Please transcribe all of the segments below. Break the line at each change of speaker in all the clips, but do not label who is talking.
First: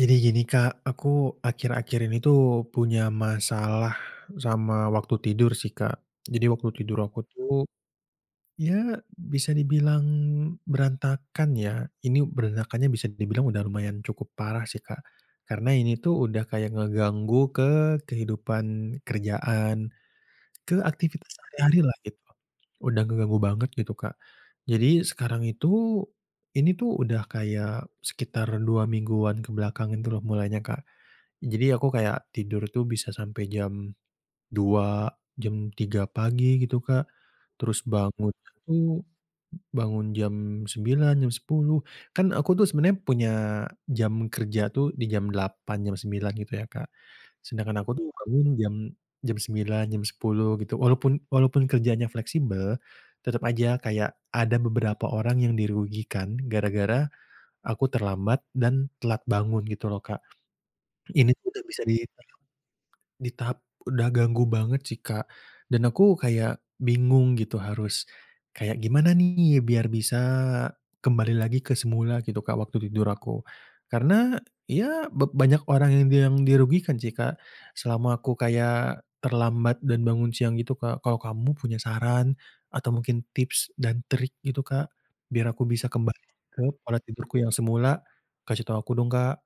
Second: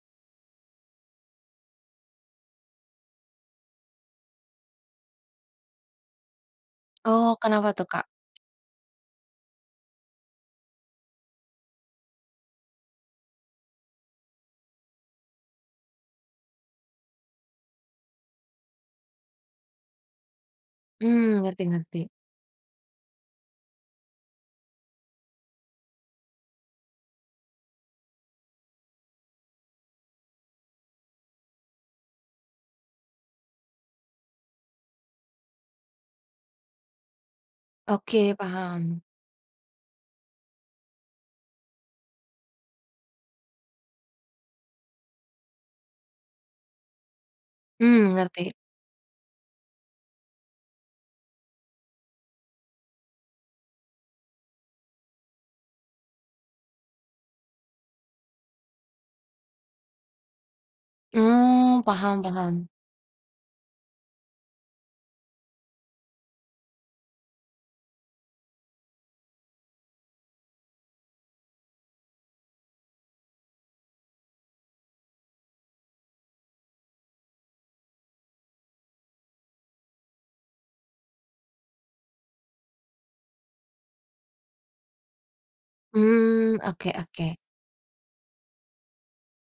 Jadi gini, Kak, aku akhir-akhir ini tuh punya masalah sama waktu tidur sih, Kak. Jadi waktu tidur aku
Oh. Kenapa
tuh
tuh, Kak?
ya bisa dibilang berantakan ya, ini berantakannya bisa dibilang udah lumayan cukup parah sih, Kak. Karena ini tuh udah kayak ngeganggu ke kehidupan kerjaan, ke aktivitas
Hmm,
sehari-hari lah
ngerti-ngerti.
gitu. Udah ngeganggu banget gitu, Kak. Jadi sekarang itu, ini tuh udah kayak sekitar 2 mingguan ke belakang itu loh mulainya Kak. Jadi aku kayak tidur itu bisa sampai jam 2.00, jam 3.00 pagi gitu, Kak. Terus bangun
Oke,
itu,
paham.
bangun jam 9.00, jam 10.00 kan aku tuh sebenarnya punya jam kerja tuh di jam 8.00, jam 9.00 gitu ya, Kak. Sedangkan aku tuh
Hmm,
bangun
ngerti.
jam jam 9.00, jam 10.00 gitu. Walaupun walaupun kerjanya fleksibel tetep aja kayak ada beberapa orang yang dirugikan gara-gara aku terlambat dan telat bangun gitu loh, Kak. Ini udah
Oh,
bisa di
paham
tahap
paham.
di tahap udah ganggu banget sih, Kak, dan aku kayak bingung gitu harus kayak gimana nih biar bisa kembali lagi ke semula gitu, Kak, waktu tidur aku. Karena ya ba banyak orang yang bilang dirugikan sih, Kak, selama aku kayak terlambat dan bangun siang gitu, Kak. Kalau kamu punya saran atau mungkin tips dan trik gitu, Kak? Biar aku bisa kembali
Mmm.
ke
Oke
pola
oke.
tidurku yang semula. Kasih tau aku dong, Kak.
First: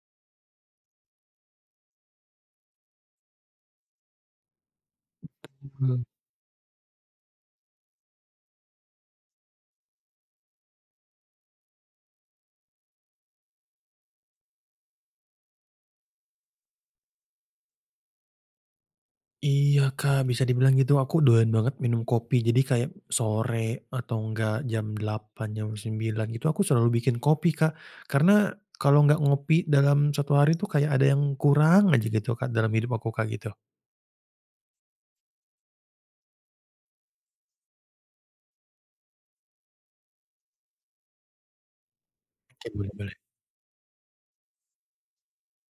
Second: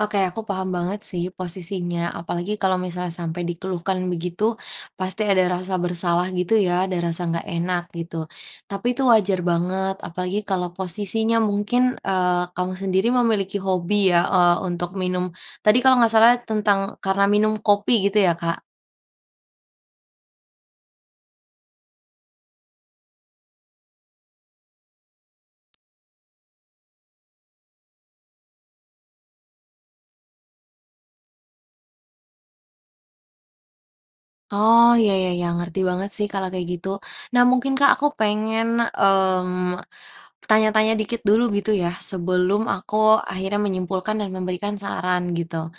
Oke. Aku paham banget sih posisinya, apalagi kalau misalnya sampai dikeluhkan begitu pasti ada rasa
Mhm.
bersalah gitu ya, ada rasa nggak enak gitu. Tapi itu wajar banget, apalagi kalau posisinya mungkin, eee, kamu sendiri memiliki hobi ya, eee, untuk minum, tadi kalau nggak salah tentang karena minum kopi gitu ya Kak?
Iya Kak, bisa dibilang gitu, aku doyan banget minum kopi. Jadi kayak sore atau enggak jam 8.00, jam 9.00 gitu, aku selalu bikin kopi Kak, karena kalau enggak ngopi dalam 1 hari itu kayak ada yang kurang aja gitu Kak, dalam hidup aku kayak gitu.
Oh ya ya ya, ngerti banget sih kalau kayak gitu. Nah mungkin Kak, aku pengen, mmm, tanya-tanya dikit dulu gitu ya sebelum
Oke, boleh boleh.
aku akhirnya menyimpulkan dan memberikan saran gitu.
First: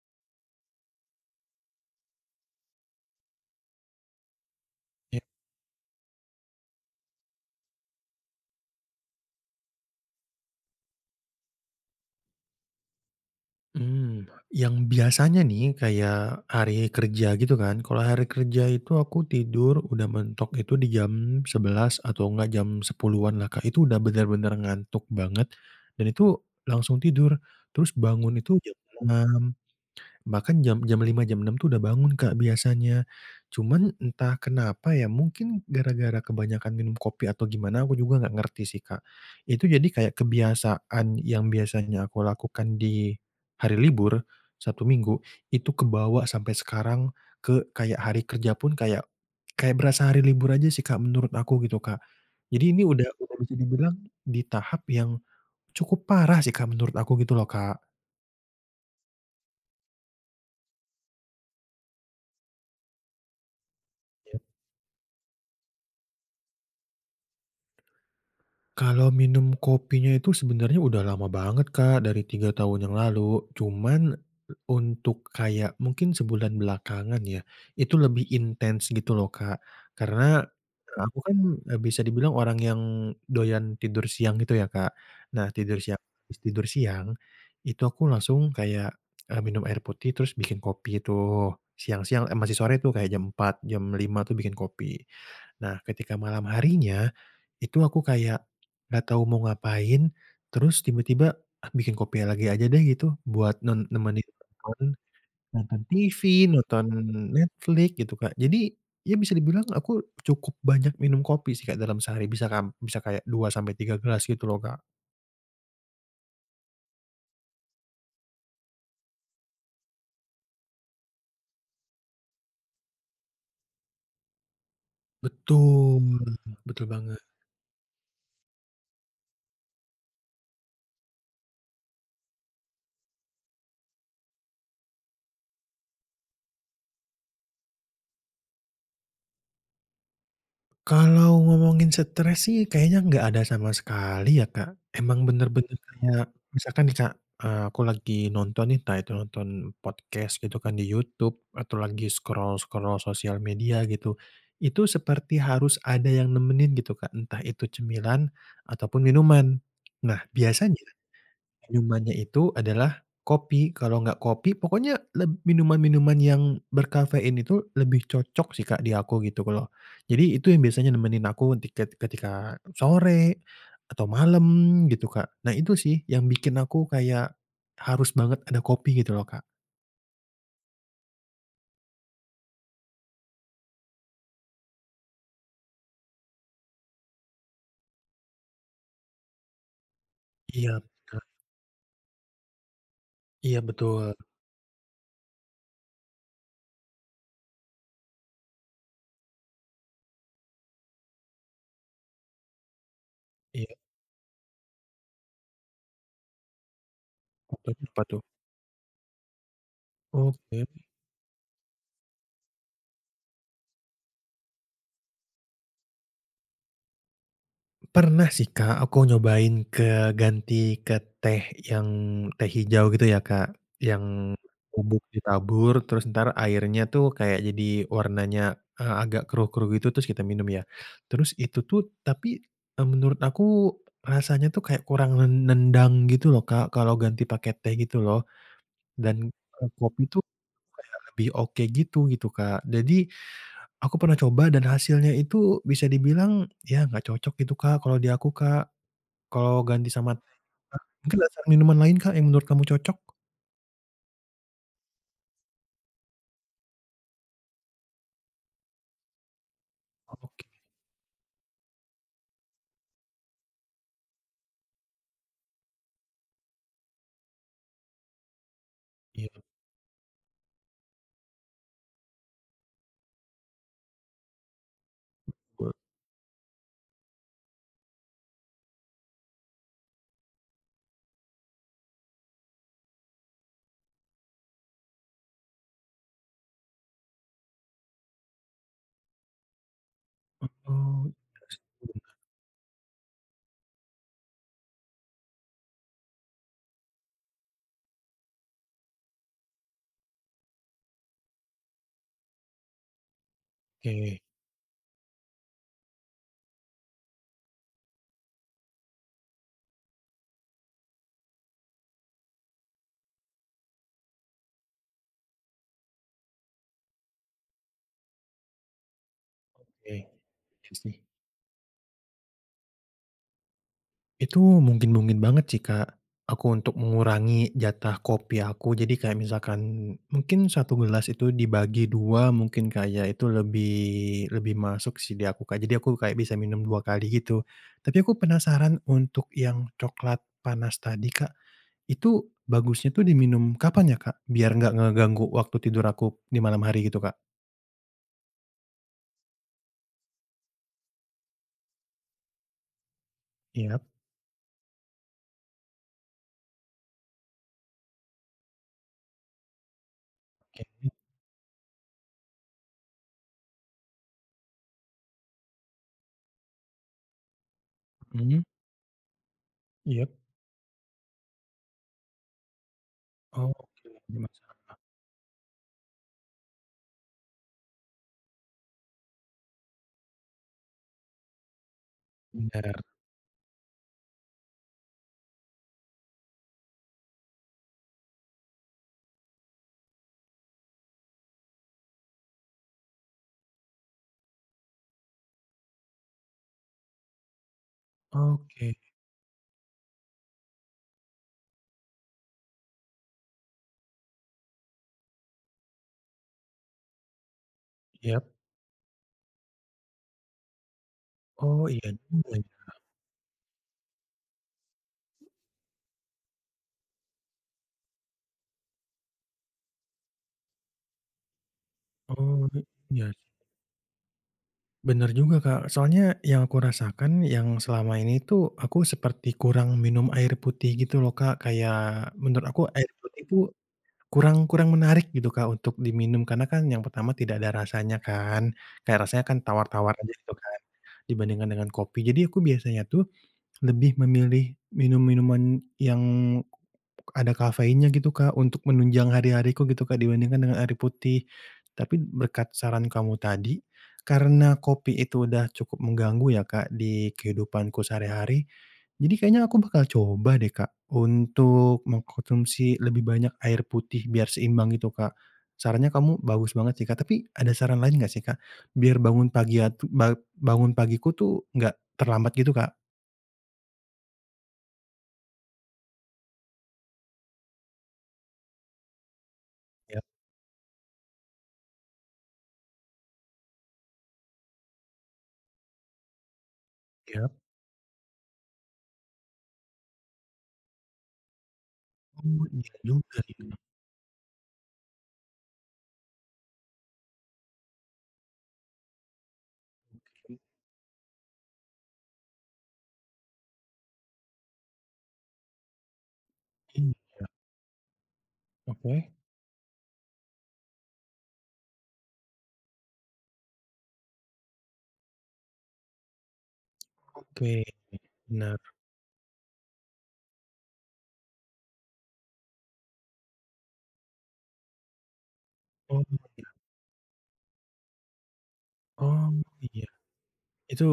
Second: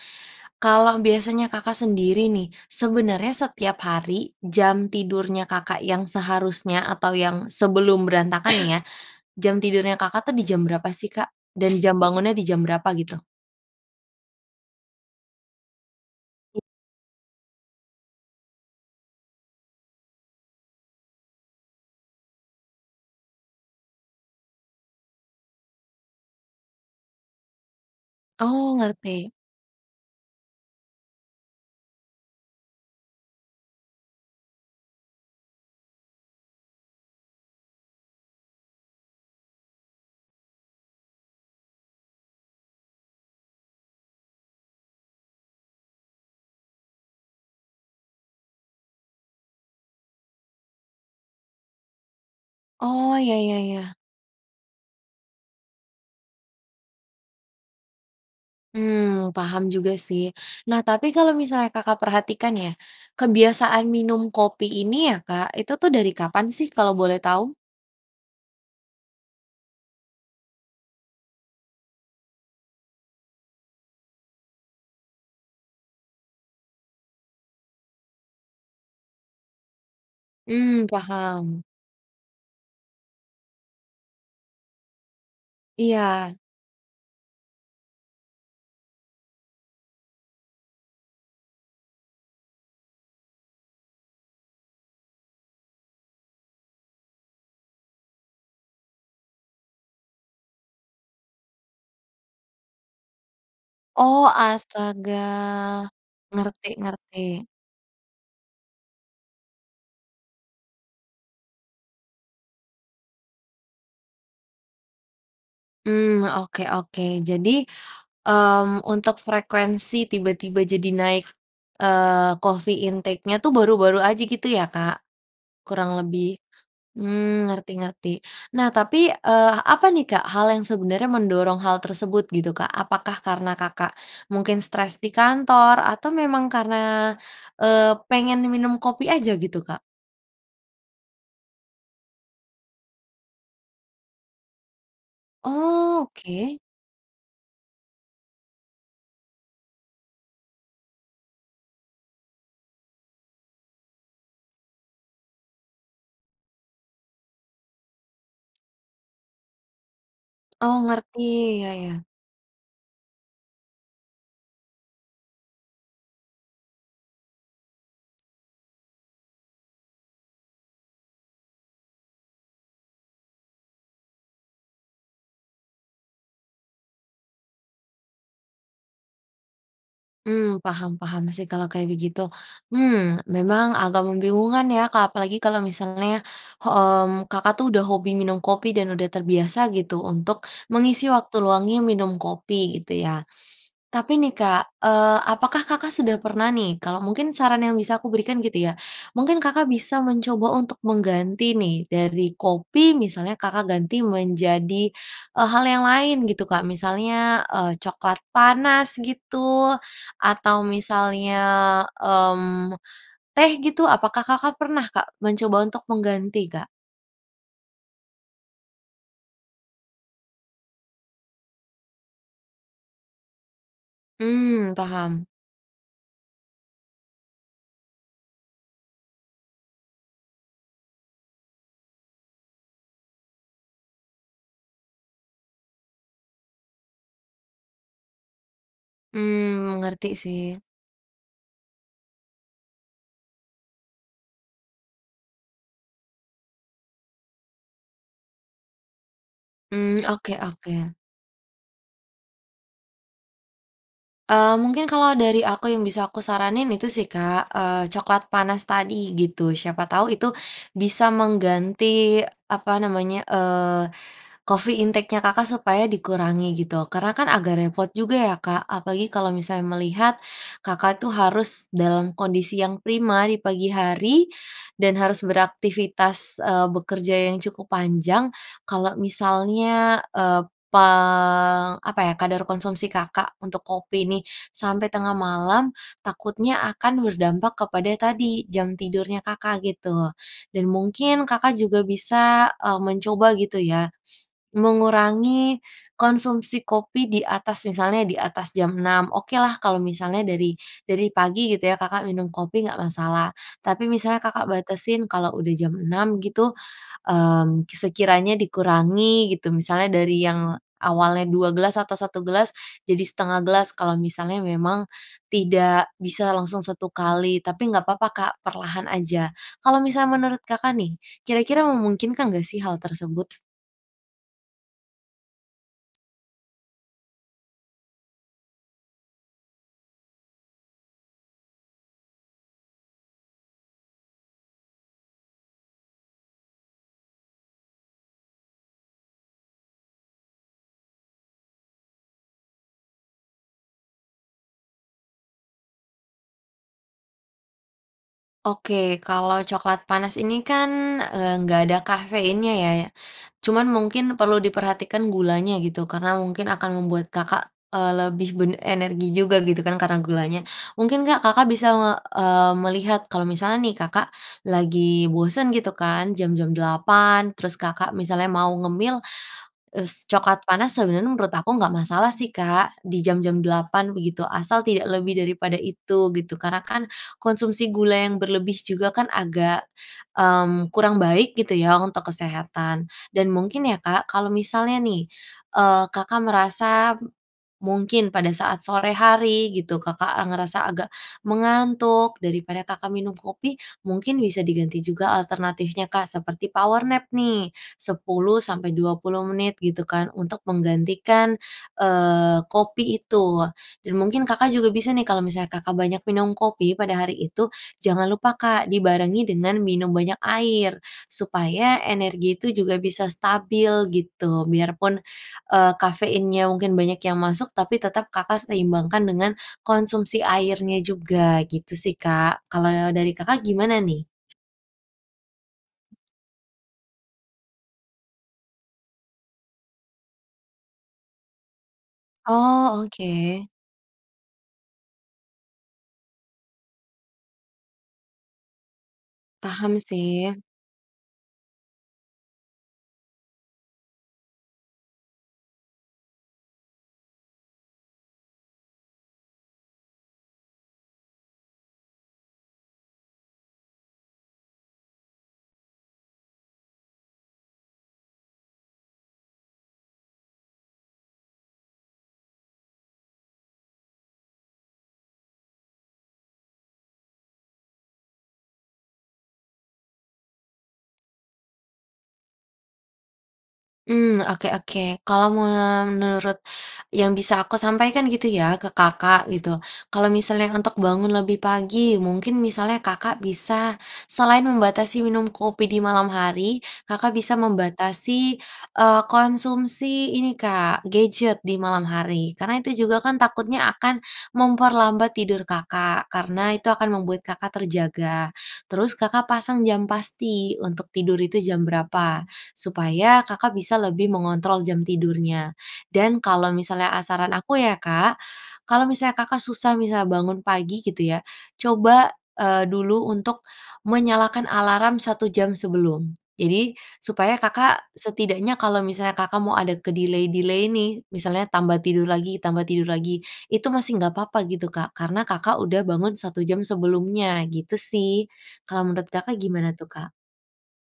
Kalau biasanya Kakak sendiri nih, sebenernya setiap hari jam
Ya.
tidurnya Kakak yang seharusnya atau yang sebelum berantakan ya, jam tidurnya Kakak itu di jam berapa sih Kak dan jam bangunnya di jam berapa gitu?
Mmm, yang biasanya nih kayak
I
hari kerja gitu kan, kalau hari kerja itu aku tidur udah mentok itu di jam 11.00 atau enggak jam 10.00-an lah Kak, itu udah bener-bener ngantuk banget dan itu langsung tidur, terus bangun itu
Oh,
jam
ngerti.
6.00, bahkan jam jam 5.00, jam 6.00 itu udah bangun Kak biasanya. Cuman entah kenapa ya mungkin gara-gara kebanyakan minum kopi atau gimana, aku juga enggak ngerti sih Kak. itu jadi kayak kebiasaan yang biasanya aku lakukan di hari libur, Sabtu, Minggu itu kebawa sampai sekarang ke kayak hari kerja pun, kayak kayak berasa hari libur aja sih Kak menurut aku gitu Kak. Jadi ini udah
Oh,
udah
ya
bisa
ya ya.
dibilang di tahap yang cukup parah sih Kak menurut aku gitu loh, Kak.
Mmm, paham juga sih. Nah, tapi kalau misalnya Kakak perhatikan ya kebiasaan minum
Ya.
kopi ini ya, Kak, itu tuh dari kapan sih kalau boleh tahu?
Kalau minum kopinya itu sebenernya udah lama banget, Kak, dari 3 tahun yang lalu. Cuman untuk kayak mungkin sebulan belakangan ya itu lebih intens gitu loh, Kak. Karena,
Mmm,
aku kan
paham.
e bisa dibilang orang yang doyan tidur siang gitu ya, Kak. Nah, tidur sia
Iya.
abis tidur siang itu aku langsung kayak, eee, minum air putih terus bikin kopi tuh siang-siang eh masih sore tuh kayak jam 4.00, jam 5.00 tuh bikin kopi. Nah, ketika malam harinya, itu aku kayak enggak tahu mau ngapain terus tiba-tiba bikin kopi lagi aja deh gitu, buat ne nemeni
Oh,
nonton,
astaga,
nonton TV,
ngerti
nonton
ngerti.
Netflix gitu, Kak. Jadi ya bisa dibilang aku cukup banyak minum kopi sih dalam sehari bisa kam bisa kayak 2 sampai 3 gelas gitu loh, Kak.
Mmm. Oke oke. Jadi, mmm, untuk frekuensi tiba-tiba jadi naik, eee, coffee intake-nya tuh baru-baru aja gitu ya, Kak, kurang
Betul.
lebih?
Betul banget.
Mmm, ngerti ngerti. Nah, tapi, eee, apa nih, Kak, hal yang sebenarnya mendorong hal tersebut gitu, Kak. Apakah karena Kakak mungkin stres di kantor atau memang karena, eee, pengen minum kopi aja gitu, Kak?
Kalau ngomongin stres sih kayaknya enggak ada sama sekali ya Kak. Emang bener-bener
Oh,
kayak
oke.
misalkan nih Kak, eee, aku lagi nonton nih, entah itu nonton podcast gitu kan di YouTube atau lagi scroll-scroll sosial media gitu. Itu seperti harus ada yang nemenin gitu Kak. Entah itu cemilan ataupun minuman. Nah
Oh
biasanya
ngerti, iya iya.
minumannya itu adalah kopi. Kalau enggak kopi, pokoknya leb minuman-minuman yang berkafein itu lebih cocok sih Kak di aku gitu. Kalau jadi itu yang biasanya nemenin aku di ket ketika sore, atau malam gitu Kak. Nah itu sih yang bikin aku kayak, harus banget ada kopi gitu loh Kak.
Mmm paham paham sih kalau kayak begitu, mmm, memang agak membingungkan ya Kak, apalagi kalau misalnya, hmm, Kakak tuh udah hobi minum kopi dan sudah terbiasa gitu untuk
Iya,
mengisi
bener.
waktu luangnya minum kopi gitu ya.
Iya betul.
Tapi nih Kak, eee, apakah Kakak sudah pernah nih, kalau mungkin saran yang bisa aku berikan gitu ya, mungkin Kakak bisa mencoba untuk mengganti nih dari kopi misalnya, Kakak
Iya.
ganti menjadi, eee, hal yang lain gitu Kak. Misalnya, eee,
[unintelligible]
coklat
Tuh.
panas gitu, atau
Oke.
misalnya, mmm, teh gitu, apakah Kakak pernah Kak, mencoba untuk mengganti Kak?
Pernah sih, Kak, aku nyobain keganti ke teh yang teh hijau gitu ya, Kak, yang
Mmm,
bubuk
paham.
ditabur terus entar airnya tuh kayak jadi warnanya, eee, agak keruh-keruh gitu, terus kita minum ya, terus itu tuh tapi, eee, menurut aku rasanya tuh kayak kurang nen nendang gitu loh, Kak, kalau ganti pake teh gitu loh, dan
Mmm,
kopi
mengerti
itu
sih.
kayak lebih oke gitu gitu, Kak. Jadi, aku pernah coba dan hasilnya itu bisa dibilang, ya enggak cocok gitu, Kak, kalau di aku, Kak. Kalau ganti
Mmm.
sama teh
Oke
juga,
oke.
mungkin ada saran minuman lain, Kak yang menurut kamu cocok?
Eee, mungkin kalau dari aku yang bisa aku saranin itu sih, Kak, eee, coklat panas tadi gitu. Siapa tahu
Oh,
itu
oke.
bisa mengganti apa namanya, eee, coffee intake-nya Kakak supaya dikurangi gitu. Karena kan agak repot juga ya, Kak, apalagi kalau
Iya.
misalnya melihat Kakak itu harus dalam kondisi yang prima di pagi hari, dan harus
[unintelligible]
beraktivitas, eee, bekerja yang cukup panjang. Kalau misalnya, eee, pang apa ya kadar konsumsi Kakak untuk kopi nih sampai tengah malam, takutnya akan berdampak kepada tadi jam tidurnya Kakak gitu,
Mhm,
dan
oh, iya sih
mungkin Kakak juga
betul ya.
bisa, eee, mencoba gitu ya, mengurangi konsumsi kopi di atas, misalnya di atas jam 6. Okelah kalau misalnya dari dari pagi gitu ya Kakak minum kopi nggak masalah. Tapi
Ke.
misalnya Kakak batasin kalau udah jam 6 gitu, mmm, sekiranya dikurangi gitu. Misalnya dari yang awalnya 2 gelas atau 1 gelas jadi 1/2 gelas, kalau misalnya memang tidak bisa langsung 1 kali, tapi nggak papa, Kak, perlahan aja. Kalau
Oke.
misalnya menurut
Iya
Kakak nih
sih.
kira-kira memungkinkan nggak sih hal tersebut?
Itu mungkin-mungkin banget sih, Kak, aku untuk mengurangi jatah kopi aku. Jadi kayak misalkan, mungkin 1 gelas itu dibagi 2 mungkin, Kak ya? Itu lebih lebih masuk sih di aku, Kak. Jadi aku kayak bisa minum 2 kali gitu. Tapi aku penasaran untuk yang coklat panas tadi, Kak, itu bagusnya tuh diminum kapan ya, Kak? Biar nggak ngeganggu waktu tidur aku di malam hari, gitu, Kak.
Oke. Kalau coklat panas ini kan, eee, nggak ada kafeinnya ya? Cuma
Yap.
mungkin perlu diperhatikan gulanya, gitu. Karena mungkin akan membuat Kakak, eee, lebih ben energi juga gitu kan, Karena gulanya.
Oke, nih.
Mungkin Kak, Kakak bisa nge eee, melihat, kalau misalnya nih Kakak, lagi bosen gitu kan. Jam jam 8.00, terus Kakak
Mmm.
mau ngemil, s
Yap.
coklat panas sebenarnya menurut aku nggak masalah sih, Kak. Di jam-jam
Oke,
8.00,
ini
begitu.
masuk
Asal
akal.
tidak lebih daripada itu, gitu. Karena kan, konsumsi gula yang berlebih juga kan, agak, mmm, kurang baik, gitu ya untuk
Benar.
kesehatan. Dan mungkin ya Kak, kalau misalnya nih, eee, Kakak merasa m mungkin pada saat sore hari gitu, Kakak, eee, merasa agak, mengantuk. Daripada Kakak minum kopi, mungkin bisa diganti juga alternatifnya Kak, seperti power nap nih, 10 sampai
Oke.
20 menit, gitu kan. Untuk menggantikan, eee, kopi itu. Dan mungkin Kakak juga bisa nih, kalau misalnya Kakak banyak minum kopi pada hari itu, jangan
Yap.
lupa Kak, dibarengi dengan minum banyak air.
Oh.
Supaya
Iya juga,
energi itu juga
ya.
bisa stabil, gitu. Biar pun, eee, kafeinnya mungkin banyak yang masuk, tapi tetap Kakak seimbangkan dengan, konsumsi airnya juga, gitu sih,
Oh.
Kak. Kalau,
Iya.
dari Kakak gimana nih?
Bener juga, Kak. Soalnya yang aku rasakan yang selama ini tuh aku seperti kurang minum air putih gitu loh, Kak. Kayak menurut aku
Oh,
air putih itu
oke.
kurang kurang menarik gitu, Kak, untuk diminum. Karena kan yang pertama tidak ada rasanya kan, kayak rasanya kan
Paham
tawar-tawar aja gitu
sih.
kan dibandingkan dengan kopi, jadi aku biasanya tuh lebih memilih minum-minuman yang ada kafeinnya gitu, Kak, untuk menunjang hari-hariku gitu, Kak, dibandingkan dengan air putih. Tapi berkat saran kamu tadi karena kopi itu udah cukup mengganggu ya, Kak, di kehidupanku sehari-hari. Jadi kayaknya aku bakal coba deh, Kak, untuk mengkonsumsi lebih banyak air putih biar seimbang gitu, Kak. Sarannya kamu bagus banget sih, Kak. Tapi ada saran lain enggak sih, Kak, biar bangun pagi atu bangun pagiku tuh enggak terlambat gitu, Kak.
Mmm, oke oke. Kalau menurut yang bisa aku sampaikan gitu ya ke Kakak gitu.
Ya.
Kalau misalnya untuk bangun lebih pagi, mungkin misalnya Kakak bisa selain membatasi minum kopi di malam hari, Kakak
Ya.
bisa membatasi, eee, konsumsi ini, Kak, gadget di malam hari.
Oh,
Karena
iya
itu juga kan
juga ya.
takutnya akan memperlambat tidur Kakak, karena itu akan membuat Kakak terjaga. Terus Kakak pasang jam
Oke.
pasti untuk tidur itu jam berapa supaya Kakak bisa lebih mengontrol jam tidurnya. Dan kalau misalnya ah
Iya.
saran aku ya, Kak, kalau
Oke.
misalnya Kakak susah misalnya bangun pagi gitu ya, coba, eee, dulu untuk menyalakan alarm 1 jam sebelum. Jadi supaya
Oke,
Kakak setidaknya
benar.
kalau misalnya Kakak mau ada ke-delay-delay nih, misalnya tambah tidur lagi tambah tidur lagi itu masih nggak apa-apa gitu, Kak. Karena Kakak udah
Oh,
bangun 1
ya.
jam sebelumnya gitu sih. Kalau menurut
Oh,
Kakak gimana tuh,
iya.
Kak?
Itu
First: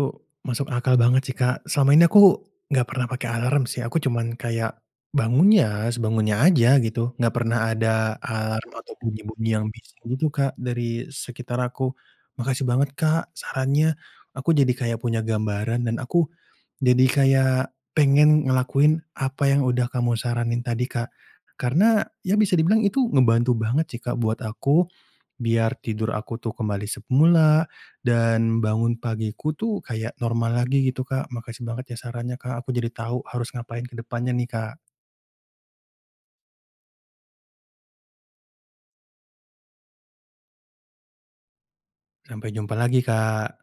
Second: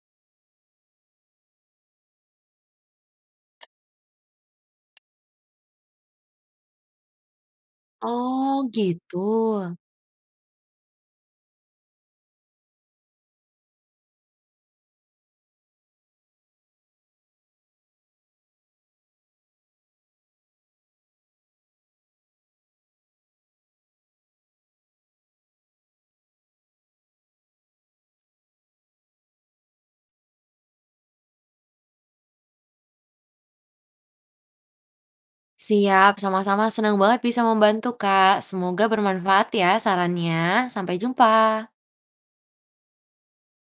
masuk akal banget sih, Kak. Selama ini aku enggak pernah pakai alarm sih. Aku cuman kayak bangunnya sebangunnya aja gitu. Enggak pernah ada
Oh
alarm atau
gitu.
bunyi-bunyi yang bisa gitu, Kak, dari sekitar aku. Makasih banget, Kak, sarannya aku jadi kayak punya gambaran dan aku jadi kayak pengen ngelakuin apa yang udah kamu saranin tadi, Kak. Karena ya bisa dibilang itu ngebantu banget sih, Kak, buat aku biar tidur aku tuh kembali semula dan bangun pagiku tuh kayak normal lagi gitu, Kak. Makasih banget ya sarannya, Kak, aku jadi tahu harus ngapain ke depannya nih, Kak.
Siap, sama-sama senang banget bisa membantu, Kak. Semoga bermanfaat ya sarannya. Sampai jumpa.
Sampai jumpa lagi, Kak.